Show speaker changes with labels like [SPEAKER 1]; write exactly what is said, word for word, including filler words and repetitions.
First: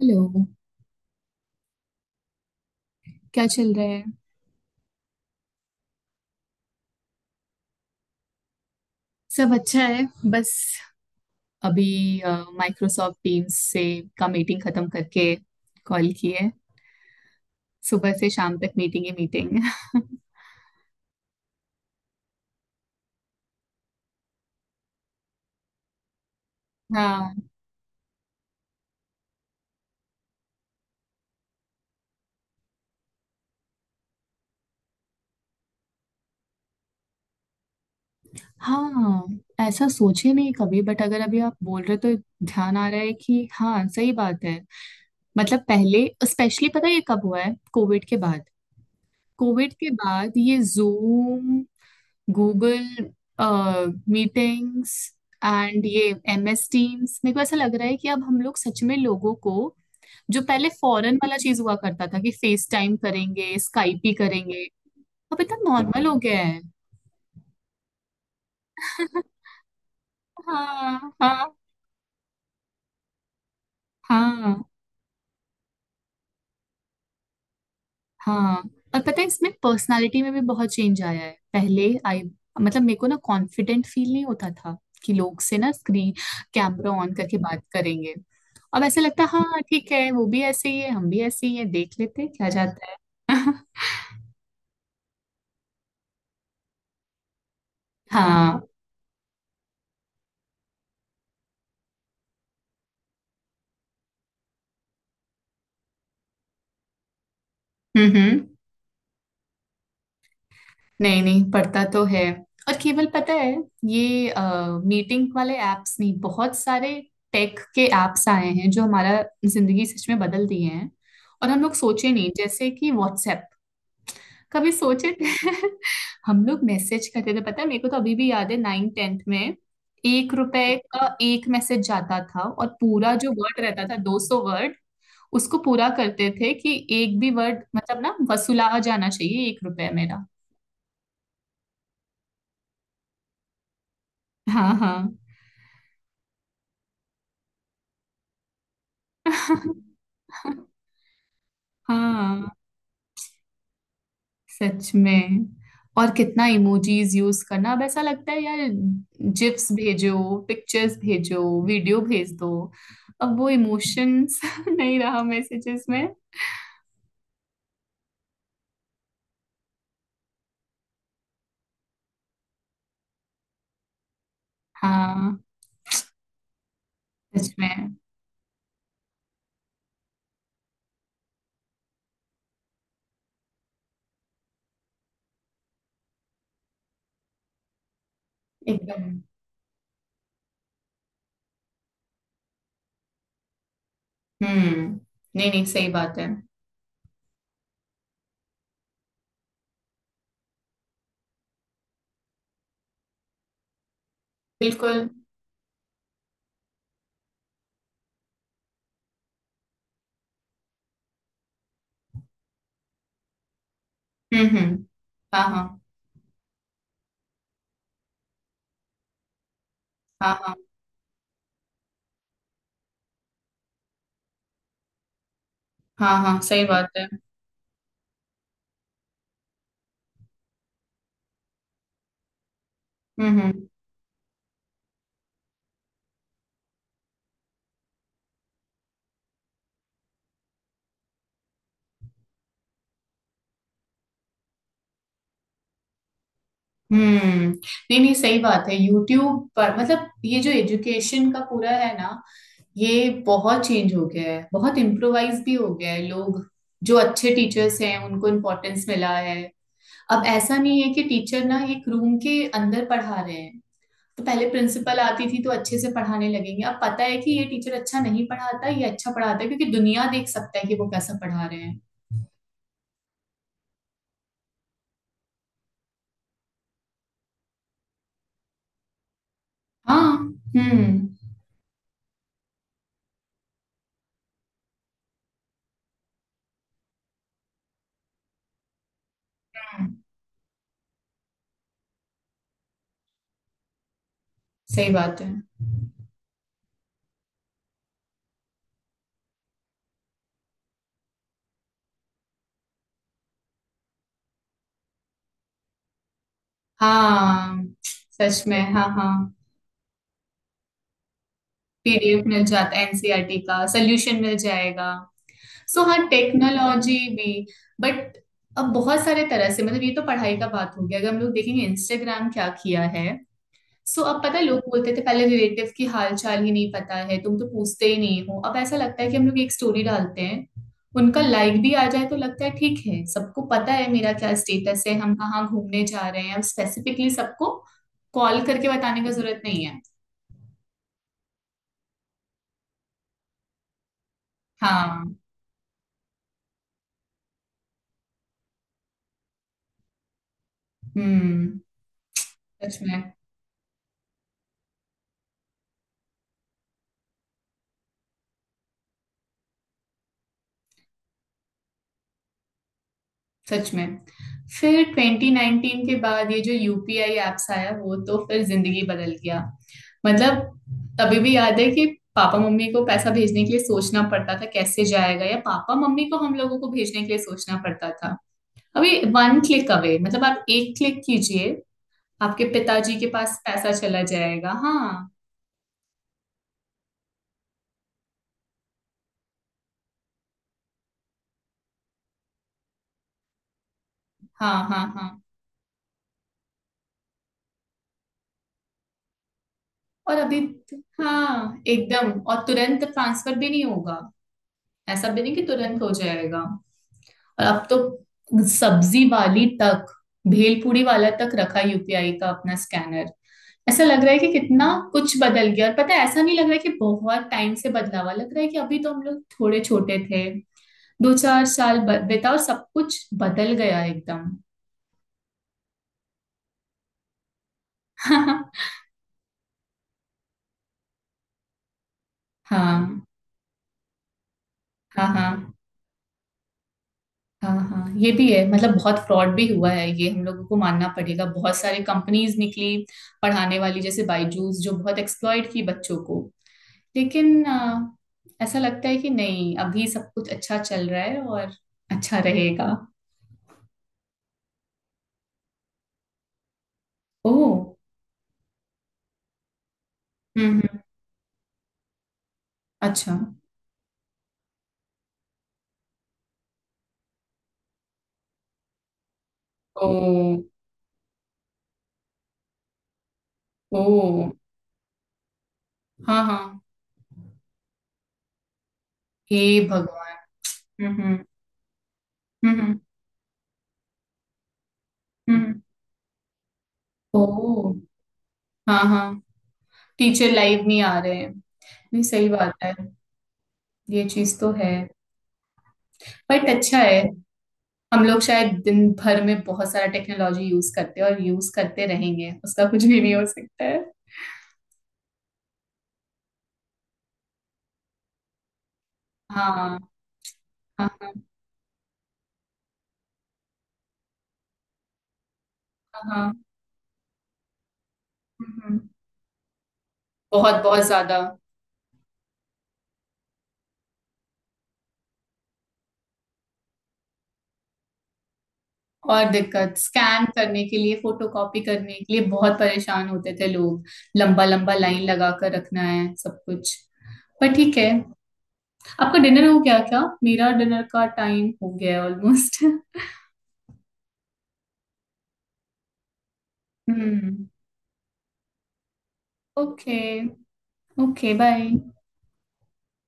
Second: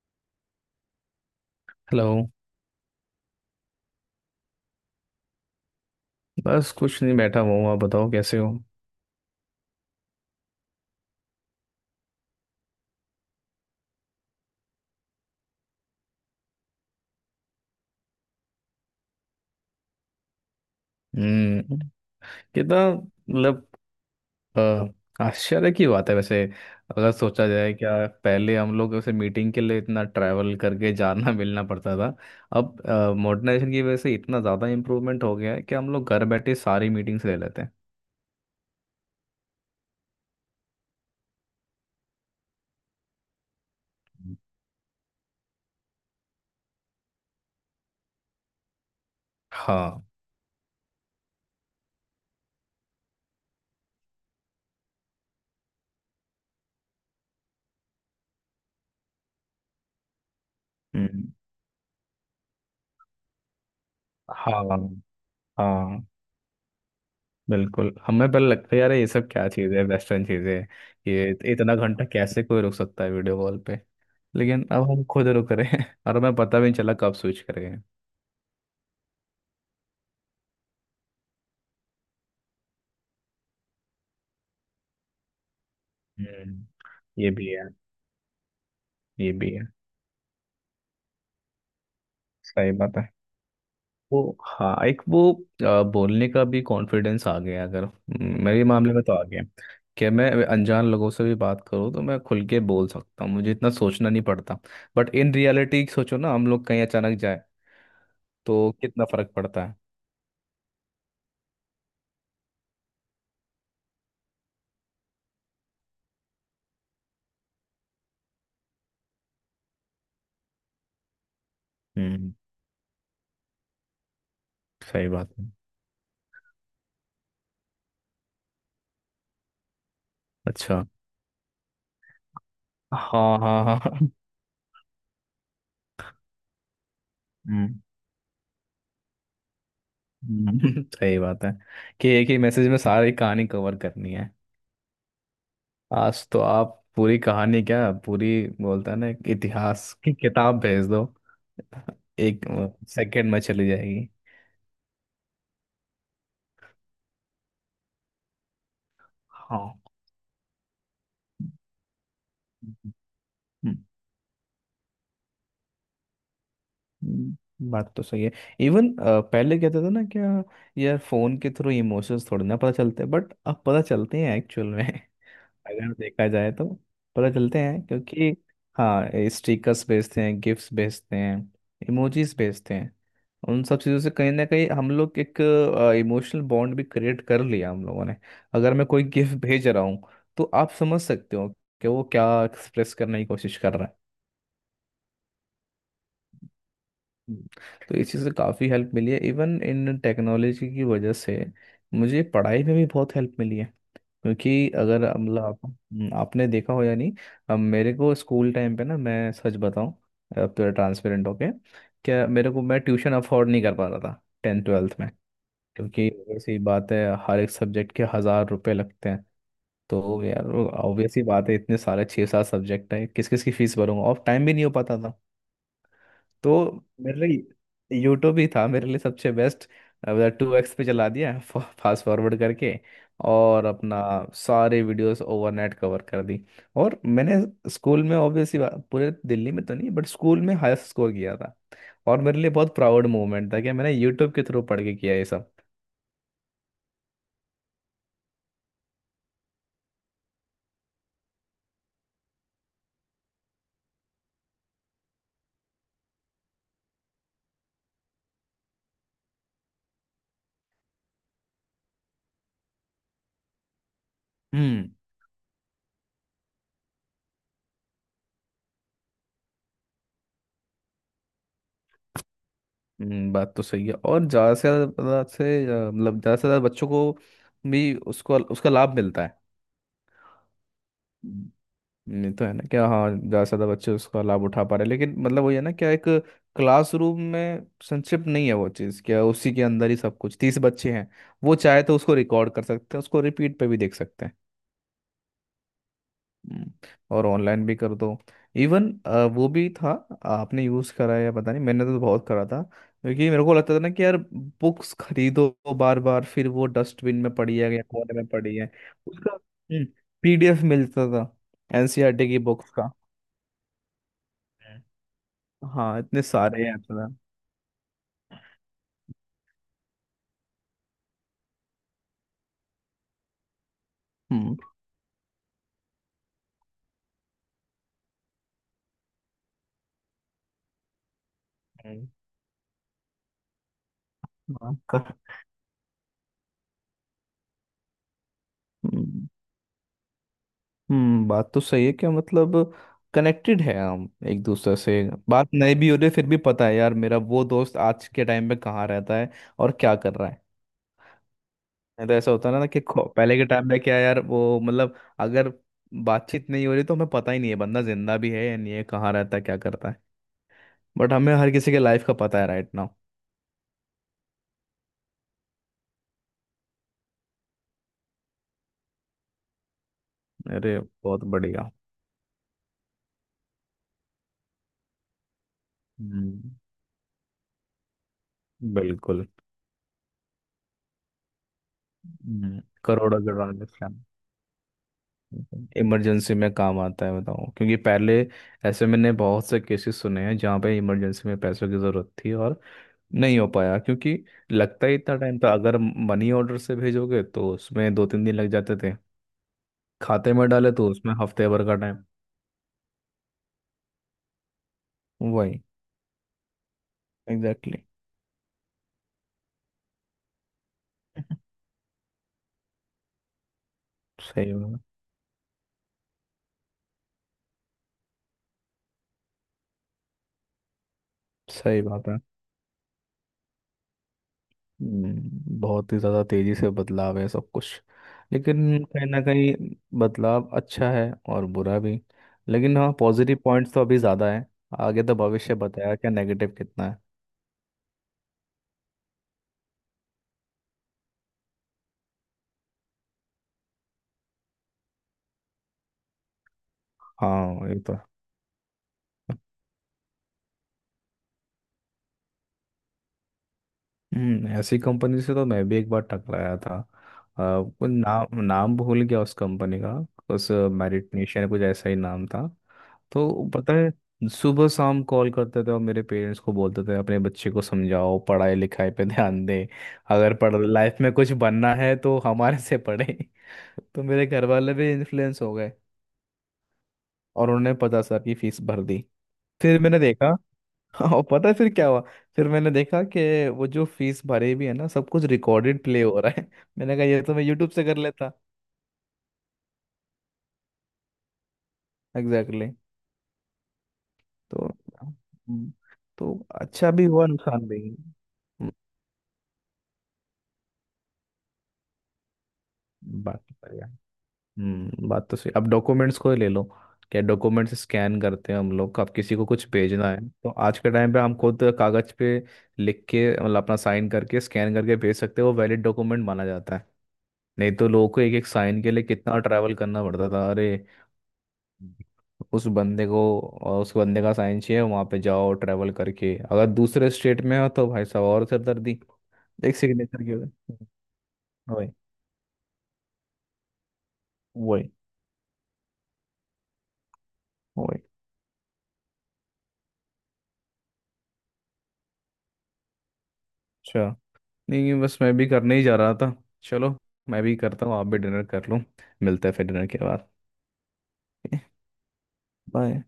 [SPEAKER 1] Hello.
[SPEAKER 2] Hello.
[SPEAKER 1] क्या चल रहा है?
[SPEAKER 2] बस कुछ नहीं, बैठा हुआ हूँ। आप बताओ, कैसे हो?
[SPEAKER 1] सब अच्छा है। बस अभी माइक्रोसॉफ्ट टीम्स से का मीटिंग खत्म करके कॉल की है। सुबह से शाम तक मीटिंग ही मीटिंग।
[SPEAKER 2] हम्म। कितना, मतलब अ, आश्चर्य की बात है वैसे, अगर
[SPEAKER 1] हाँ।
[SPEAKER 2] सोचा जाए। क्या पहले हम लोग वैसे मीटिंग के लिए इतना ट्रैवल करके जाना मिलना पड़ता था। अब मॉडर्नाइजेशन की वजह से इतना ज़्यादा इम्प्रूवमेंट हो गया है कि हम लोग घर बैठे सारी मीटिंग्स ले लेते हैं।
[SPEAKER 1] हाँ, ऐसा सोचे नहीं कभी बट अगर अभी आप बोल रहे हो तो ध्यान आ रहा है कि हाँ सही बात है। मतलब पहले स्पेशली पता है ये कब हुआ है? कोविड के बाद। कोविड के
[SPEAKER 2] हाँ।
[SPEAKER 1] बाद ये जूम, गूगल मीटिंग्स एंड ये एम एस टीम्स, मेरे को ऐसा लग रहा है कि अब हम लोग सच में लोगों को जो पहले फॉरेन
[SPEAKER 2] हम्म,
[SPEAKER 1] वाला चीज हुआ करता था कि फेस टाइम करेंगे स्काइप ही
[SPEAKER 2] हाँ।
[SPEAKER 1] करेंगे, अब इतना
[SPEAKER 2] हाँ,
[SPEAKER 1] नॉर्मल हो गया है।
[SPEAKER 2] बिल्कुल। हमें पहले लगता है यार ये सब क्या चीज़ है, वेस्टर्न चीज़ है।
[SPEAKER 1] हाँ,
[SPEAKER 2] ये
[SPEAKER 1] हाँ।
[SPEAKER 2] इतना घंटा कैसे कोई रुक सकता है वीडियो कॉल।
[SPEAKER 1] हाँ,
[SPEAKER 2] लेकिन अब हम खुद रुक रहे हैं और हमें पता भी नहीं चला कब स्विच कर गए।
[SPEAKER 1] हाँ। और पता है, इसमें पर्सनालिटी में भी बहुत चेंज आया है। पहले आई मतलब मेरे को ना कॉन्फिडेंट फील नहीं होता था कि लोग से ना स्क्रीन
[SPEAKER 2] हम्म।
[SPEAKER 1] कैमरा ऑन
[SPEAKER 2] ये
[SPEAKER 1] करके
[SPEAKER 2] भी
[SPEAKER 1] बात
[SPEAKER 2] है।
[SPEAKER 1] करेंगे। अब ऐसा लगता है
[SPEAKER 2] ये भी
[SPEAKER 1] हाँ
[SPEAKER 2] है।
[SPEAKER 1] ठीक है, वो भी ऐसे ही है हम भी ऐसे ही है, देख लेते हैं क्या
[SPEAKER 2] सही
[SPEAKER 1] जाता
[SPEAKER 2] बात है।
[SPEAKER 1] है।
[SPEAKER 2] वो, हाँ, एक वो, आ, बोलने का भी कॉन्फिडेंस आ गया। अगर हम्म,
[SPEAKER 1] हाँ।
[SPEAKER 2] मेरे मामले में तो आ गया कि मैं अनजान लोगों से भी बात करूँ तो मैं खुल के बोल सकता हूँ, मुझे इतना सोचना नहीं पड़ता। बट इन रियलिटी सोचो ना, हम लोग कहीं अचानक जाए
[SPEAKER 1] हम्म, हम्म।
[SPEAKER 2] तो कितना फर्क पड़ता है।
[SPEAKER 1] नहीं नहीं, पढ़ता तो है। और केवल पता है ये मीटिंग वाले एप्स नहीं, बहुत सारे टेक के एप्स आए हैं जो हमारा जिंदगी सच में बदल दिए हैं। और हम लोग सोचे नहीं
[SPEAKER 2] हम्म।
[SPEAKER 1] जैसे कि व्हाट्सएप कभी
[SPEAKER 2] सही
[SPEAKER 1] सोचे
[SPEAKER 2] बात
[SPEAKER 1] थे?
[SPEAKER 2] है।
[SPEAKER 1] हम लोग मैसेज करते थे, पता है मेरे को तो अभी भी याद है नाइन टेंथ में एक रुपए
[SPEAKER 2] अच्छा।
[SPEAKER 1] का एक मैसेज जाता था और पूरा जो
[SPEAKER 2] हाँ,
[SPEAKER 1] वर्ड
[SPEAKER 2] हाँ,
[SPEAKER 1] रहता था
[SPEAKER 2] हाँ।
[SPEAKER 1] दो सौ वर्ड उसको पूरा करते थे कि एक भी वर्ड
[SPEAKER 2] हम्म,
[SPEAKER 1] मतलब ना वसूला जाना चाहिए एक रुपए मेरा।
[SPEAKER 2] हम्म। सही बात है कि एक ही मैसेज में सारी कहानी कवर करनी है।
[SPEAKER 1] हाँ, हाँ।
[SPEAKER 2] आज तो आप पूरी कहानी, क्या पूरी बोलता है ना, एक इतिहास की किताब भेज दो। एक
[SPEAKER 1] हाँ,
[SPEAKER 2] सेकंड में चली जाएगी।
[SPEAKER 1] सच में। और कितना इमोजीज यूज करना अब ऐसा लगता है यार जिप्स
[SPEAKER 2] हाँ।
[SPEAKER 1] भेजो पिक्चर्स भेजो वीडियो भेज दो।
[SPEAKER 2] हम्म,
[SPEAKER 1] अब वो इमोशंस नहीं रहा मैसेजेस में।
[SPEAKER 2] हम्म, बात तो सही है। इवन पहले कहते थे ना, क्या यार फोन के थ्रू इमोशंस थोड़ी ना पता चलते, बट अब पता चलते हैं एक्चुअल में,
[SPEAKER 1] हाँ,
[SPEAKER 2] अगर देखा जाए तो। पता
[SPEAKER 1] सच
[SPEAKER 2] चलते
[SPEAKER 1] में
[SPEAKER 2] हैं क्योंकि हाँ, स्टिकर्स भेजते हैं, गिफ्ट्स भेजते हैं, इमोजीज भेजते हैं। उन सब चीज़ों से कहीं ना कहीं हम लोग एक इमोशनल बॉन्ड भी क्रिएट कर लिया हम लोगों ने। अगर मैं कोई
[SPEAKER 1] एकदम।
[SPEAKER 2] गिफ्ट भेज रहा हूँ तो आप समझ सकते हो कि वो क्या एक्सप्रेस करने की कोशिश कर रहा है।
[SPEAKER 1] हम्म। नहीं नहीं, सही बात है।
[SPEAKER 2] हम्म। तो इस चीज़ से काफ़ी हेल्प मिली है, इवन इन टेक्नोलॉजी की वजह से। मुझे पढ़ाई में भी बहुत हेल्प मिली है, क्योंकि अगर
[SPEAKER 1] बिल्कुल।
[SPEAKER 2] अब मतलब आप, हम्म, आपने देखा हो या नहीं। अब मेरे को स्कूल टाइम पे ना, मैं सच बताऊं, अब पूरा ट्रांसपेरेंट होके, क्या मेरे को, मैं ट्यूशन अफोर्ड नहीं कर पा रहा था
[SPEAKER 1] हम्म,
[SPEAKER 2] टेंथ
[SPEAKER 1] हम्म।
[SPEAKER 2] ट्वेल्थ में।
[SPEAKER 1] हाँ, हाँ,
[SPEAKER 2] क्योंकि ऐसी बात है, हर एक सब्जेक्ट के हज़ार रुपए लगते हैं। तो यार
[SPEAKER 1] हाँ।
[SPEAKER 2] ऑब्वियस ही बात है, इतने सारे छः सात सब्जेक्ट है, किस किस की फीस भरूंगा, और टाइम भी नहीं हो पाता था।
[SPEAKER 1] हाँ, हाँ, हाँ, सही
[SPEAKER 2] तो
[SPEAKER 1] बात है।
[SPEAKER 2] मेरे लिए यूट्यूब ही था, मेरे लिए सबसे बेस्ट। टू एक्स पे चला दिया फास्ट फॉरवर्ड करके,
[SPEAKER 1] हम्म,
[SPEAKER 2] और
[SPEAKER 1] हम्म।
[SPEAKER 2] अपना सारे वीडियोस ओवरनाइट कवर कर दी। और मैंने स्कूल में ऑब्वियसली, पूरे दिल्ली में तो नहीं बट स्कूल में हाईएस्ट स्कोर किया था। और मेरे लिए बहुत प्राउड मोमेंट था कि मैंने यूट्यूब के थ्रू पढ़ के किया ये सब।
[SPEAKER 1] हम्म, नहीं नहीं सही बात है। यूट्यूब पर मतलब ये जो एजुकेशन का पूरा है ना, ये बहुत चेंज हो गया है, बहुत इम्प्रोवाइज भी हो गया है लोग। जो अच्छे टीचर्स हैं उनको इम्पोर्टेंस मिला है। अब ऐसा नहीं है कि टीचर ना एक रूम के अंदर पढ़ा रहे हैं तो पहले
[SPEAKER 2] हम्म,
[SPEAKER 1] प्रिंसिपल आती थी तो अच्छे से पढ़ाने लगेंगे। अब पता है कि ये टीचर अच्छा नहीं पढ़ाता ये अच्छा पढ़ाता है क्योंकि दुनिया देख सकता है कि वो कैसा पढ़ा रहे हैं।
[SPEAKER 2] हम्म, बात तो सही है। और ज़्यादा से ज़्यादा से अ, मतलब ज़्यादा से ज़्यादा बच्चों को भी उसको उसका लाभ मिलता है।
[SPEAKER 1] हाँ। हम्म,
[SPEAKER 2] हम्म, ये तो है ना क्या। हाँ, ज़्यादा से ज़्यादा बच्चे उसका लाभ उठा पा रहे हैं। लेकिन मतलब वही है ना क्या, एक क्लासरूम में संक्षिप्त नहीं है वो चीज़ क्या, उसी के अंदर
[SPEAKER 1] हम्म,
[SPEAKER 2] ही सब कुछ तीस बच्चे हैं। वो चाहे तो उसको रिकॉर्ड कर सकते हैं, उसको रिपीट पे भी देख सकते हैं।
[SPEAKER 1] सही बात है।
[SPEAKER 2] हम्म। और ऑनलाइन भी कर दो। इवन वो भी था। आपने यूज़ करा है या पता नहीं, मैंने तो बहुत करा था, क्योंकि मेरे को लगता था ना कि यार बुक्स खरीदो, बार बार फिर वो डस्टबिन में पड़ी
[SPEAKER 1] हाँ,
[SPEAKER 2] है या कोने में
[SPEAKER 1] सच
[SPEAKER 2] पड़ी
[SPEAKER 1] में।
[SPEAKER 2] है।
[SPEAKER 1] हाँ, हाँ।
[SPEAKER 2] उसका पीडीएफ मिलता था,
[SPEAKER 1] पी डी एफ
[SPEAKER 2] एनसीईआरटी की
[SPEAKER 1] मिल
[SPEAKER 2] बुक्स
[SPEAKER 1] जाता है,
[SPEAKER 2] का।
[SPEAKER 1] N C E R T का सोल्यूशन मिल जाएगा।
[SPEAKER 2] हम्म।
[SPEAKER 1] सो हाँ,
[SPEAKER 2] हाँ, इतने सारे ऐप
[SPEAKER 1] टेक्नोलॉजी
[SPEAKER 2] था।
[SPEAKER 1] भी। बट अब बहुत सारे तरह से मतलब ये तो पढ़ाई का बात हो गया, अगर हम लोग देखेंगे इंस्टाग्राम क्या किया है। सो अब पता है
[SPEAKER 2] हम्म,
[SPEAKER 1] लोग बोलते थे पहले रिलेटिव की हाल चाल ही नहीं पता है तुम तो पूछते ही नहीं हो। अब ऐसा लगता है कि हम लोग एक स्टोरी डालते हैं उनका लाइक भी आ जाए
[SPEAKER 2] हम्म।
[SPEAKER 1] तो लगता है ठीक है, सबको पता है मेरा क्या
[SPEAKER 2] हाँ,
[SPEAKER 1] स्टेटस है,
[SPEAKER 2] का-
[SPEAKER 1] हम कहाँ घूमने जा रहे हैं। अब स्पेसिफिकली सबको कॉल करके बताने का
[SPEAKER 2] हम्म।
[SPEAKER 1] जरूरत नहीं है।
[SPEAKER 2] हम्म, बात तो सही है क्या, मतलब कनेक्टेड है हम एक दूसरे से।
[SPEAKER 1] हाँ।
[SPEAKER 2] बात नहीं भी हो रही फिर भी पता है यार, मेरा वो दोस्त आज के टाइम पे कहाँ रहता है और क्या कर रहा है।
[SPEAKER 1] हम्म।
[SPEAKER 2] नहीं तो ऐसा होता है ना
[SPEAKER 1] सच
[SPEAKER 2] कि
[SPEAKER 1] में,
[SPEAKER 2] खो- पहले के टाइम पे क्या यार, वो मतलब, अगर बातचीत नहीं हो रही तो हमें पता ही नहीं है बंदा जिंदा भी है या नहीं है, कहाँ रहता है क्या करता है। बट हमें हर किसी के लाइफ का पता है राइट नाउ।
[SPEAKER 1] सच में। फिर ट्वेंटी नाइन्टीन के बाद ये जो यू पी आई एप्स आया वो तो फिर जिंदगी बदल गया।
[SPEAKER 2] अरे,
[SPEAKER 1] मतलब अभी
[SPEAKER 2] बहुत
[SPEAKER 1] भी याद है
[SPEAKER 2] बढ़िया।
[SPEAKER 1] कि पापा मम्मी को पैसा भेजने के लिए सोचना पड़ता था कैसे जाएगा, या पापा मम्मी को हम
[SPEAKER 2] हम्म,
[SPEAKER 1] लोगों को भेजने के लिए सोचना पड़ता था। अभी
[SPEAKER 2] बिल्कुल।
[SPEAKER 1] वन क्लिक अवे, मतलब आप एक क्लिक कीजिए आपके
[SPEAKER 2] हम्म,
[SPEAKER 1] पिताजी के
[SPEAKER 2] करोड़ों
[SPEAKER 1] पास
[SPEAKER 2] करोड़।
[SPEAKER 1] पैसा चला जाएगा। हाँ,
[SPEAKER 2] इमरजेंसी में काम आता है बताओ, क्योंकि पहले ऐसे मैंने बहुत से केसेस सुने हैं जहाँ पे इमरजेंसी में पैसों की ज़रूरत थी और नहीं हो पाया, क्योंकि
[SPEAKER 1] हाँ। हाँ,
[SPEAKER 2] लगता ही
[SPEAKER 1] हाँ।
[SPEAKER 2] इतना टाइम था। अगर मनी ऑर्डर से भेजोगे तो उसमें दो तीन दिन लग जाते थे।
[SPEAKER 1] और
[SPEAKER 2] खाते
[SPEAKER 1] अभी
[SPEAKER 2] में डाले तो उसमें हफ्ते
[SPEAKER 1] हाँ
[SPEAKER 2] भर का टाइम।
[SPEAKER 1] एकदम, और तुरंत ट्रांसफर भी नहीं होगा, ऐसा भी नहीं कि
[SPEAKER 2] वही,
[SPEAKER 1] तुरंत हो जाएगा। और अब तो
[SPEAKER 2] एग्जैक्टली।
[SPEAKER 1] सब्जी वाली तक भेलपूरी वाला तक
[SPEAKER 2] exactly।
[SPEAKER 1] रखा यू पी आई का अपना स्कैनर। ऐसा लग रहा है कि
[SPEAKER 2] सही
[SPEAKER 1] कितना
[SPEAKER 2] बात
[SPEAKER 1] कुछ बदल गया और पता है ऐसा नहीं लग रहा है कि बहुत टाइम से, बदलावा लग रहा है कि अभी तो हम लोग थोड़े छोटे थे, दो चार साल
[SPEAKER 2] सही
[SPEAKER 1] ब-
[SPEAKER 2] बात है।
[SPEAKER 1] बीता और सब कुछ बदल गया एकदम।
[SPEAKER 2] हम्म, बहुत ही ज़्यादा तेज़ी से बदलाव है सब कुछ। लेकिन कहीं ना कहीं, बदलाव अच्छा है और बुरा भी। लेकिन हाँ,
[SPEAKER 1] हाँ,
[SPEAKER 2] पॉजिटिव पॉइंट्स तो अभी ज़्यादा है। आगे
[SPEAKER 1] हाँ।
[SPEAKER 2] तो
[SPEAKER 1] हाँ,
[SPEAKER 2] भविष्य बताया क्या नेगेटिव कितना है।
[SPEAKER 1] हाँ। हाँ, ये भी है, मतलब बहुत फ्रॉड भी हुआ है ये हम लोगों को मानना पड़ेगा, बहुत सारे कंपनीज निकली पढ़ाने वाली जैसे बायजूस जो बहुत एक्सप्लॉइट की बच्चों को। लेकिन
[SPEAKER 2] हाँ, ये तो
[SPEAKER 1] अ,
[SPEAKER 2] है।
[SPEAKER 1] ऐसा लगता है कि नहीं अभी सब कुछ अच्छा चल रहा है और अच्छा रहेगा।
[SPEAKER 2] हम्म, ऐसी कंपनी से तो मैं भी एक बार टकराया था।
[SPEAKER 1] ओह।
[SPEAKER 2] आ, नाम नाम भूल गया उस कंपनी का।
[SPEAKER 1] हम्म,
[SPEAKER 2] उस
[SPEAKER 1] हम्म,
[SPEAKER 2] मेरिट नेशन, कुछ ऐसा ही नाम था।
[SPEAKER 1] अच्छा।
[SPEAKER 2] तो पता है सुबह शाम कॉल करते थे और मेरे पेरेंट्स को बोलते थे अपने बच्चे को समझाओ, पढ़ाई लिखाई पे ध्यान दें।
[SPEAKER 1] ओ।
[SPEAKER 2] अगर पढ़ लाइफ में कुछ बनना है तो हमारे से पढ़े।
[SPEAKER 1] ओ,
[SPEAKER 2] तो मेरे घर वाले भी इन्फ्लुएंस हो गए
[SPEAKER 1] हाँ, हाँ।
[SPEAKER 2] और उन्होंने पचास हजार की फीस भर दी।
[SPEAKER 1] हे
[SPEAKER 2] फिर मैंने
[SPEAKER 1] भगवान।
[SPEAKER 2] देखा।
[SPEAKER 1] हम्म,
[SPEAKER 2] और
[SPEAKER 1] हम्म,
[SPEAKER 2] पता है फिर क्या हुआ। फिर मैंने
[SPEAKER 1] हम्म,
[SPEAKER 2] देखा कि वो जो फीस भरी भी है ना, सब कुछ
[SPEAKER 1] हम्म, हम्म।
[SPEAKER 2] रिकॉर्डेड प्ले हो रहा है। मैंने कहा
[SPEAKER 1] ओ,
[SPEAKER 2] ये तो मैं यूट्यूब से कर लेता।
[SPEAKER 1] हाँ, हाँ। टीचर लाइव नहीं आ रहे हैं। नहीं, सही बात
[SPEAKER 2] एग्जैक्टली,
[SPEAKER 1] है।
[SPEAKER 2] exactly।
[SPEAKER 1] ये चीज तो
[SPEAKER 2] तो
[SPEAKER 1] है।
[SPEAKER 2] हम्म, तो
[SPEAKER 1] बट अच्छा
[SPEAKER 2] अच्छा
[SPEAKER 1] है,
[SPEAKER 2] भी हुआ, नुकसान भी।
[SPEAKER 1] हम लोग शायद
[SPEAKER 2] हम्म,
[SPEAKER 1] दिन भर में बहुत सारा टेक्नोलॉजी यूज करते हैं और यूज करते रहेंगे उसका कुछ भी नहीं हो
[SPEAKER 2] बात
[SPEAKER 1] सकता है।
[SPEAKER 2] हम्म बात तो सही। अब डॉक्यूमेंट्स को ही ले लो, क्या डॉक्यूमेंट्स स्कैन करते हैं हम लोग। अब किसी को
[SPEAKER 1] हाँ,
[SPEAKER 2] कुछ
[SPEAKER 1] हाँ।
[SPEAKER 2] भेजना है तो आज के टाइम पे
[SPEAKER 1] हाँ,
[SPEAKER 2] हम खुद कागज पे लिख के, मतलब अपना साइन करके स्कैन करके भेज सकते हैं, वो वैलिड
[SPEAKER 1] हाँ।
[SPEAKER 2] डॉक्यूमेंट
[SPEAKER 1] हाँ,
[SPEAKER 2] माना जाता है। नहीं तो लोगों को एक एक
[SPEAKER 1] हम्म, हम्म।
[SPEAKER 2] साइन के लिए कितना ट्रैवल करना पड़ता था,
[SPEAKER 1] बहुत
[SPEAKER 2] अरे।
[SPEAKER 1] बहुत ज्यादा।
[SPEAKER 2] उस बंदे को और उस बंदे का साइन चाहिए, वहाँ पे जाओ ट्रैवल करके, अगर दूसरे स्टेट में हो तो भाई साहब और सिरदर्दी।
[SPEAKER 1] और दिक्कत
[SPEAKER 2] एक सिग्नेचर
[SPEAKER 1] स्कैन
[SPEAKER 2] के
[SPEAKER 1] करने के
[SPEAKER 2] लिए।
[SPEAKER 1] लिए फोटोकॉपी
[SPEAKER 2] वही।
[SPEAKER 1] करने के लिए बहुत परेशान होते थे लोग। लंबा लंबा
[SPEAKER 2] वही।
[SPEAKER 1] लाइन लगा कर रखना है सब कुछ। पर ठीक है,
[SPEAKER 2] वही।
[SPEAKER 1] आपका डिनर हो गया क्या? मेरा डिनर का टाइम हो गया है ऑलमोस्ट।
[SPEAKER 2] अच्छा। नहीं, बस मैं भी करने ही जा रहा था। चलो, मैं
[SPEAKER 1] हम्म।
[SPEAKER 2] भी करता हूँ, आप भी डिनर कर लो। मिलते हैं फिर डिनर
[SPEAKER 1] ओके।
[SPEAKER 2] के बाद।
[SPEAKER 1] Okay, bye.
[SPEAKER 2] बाय।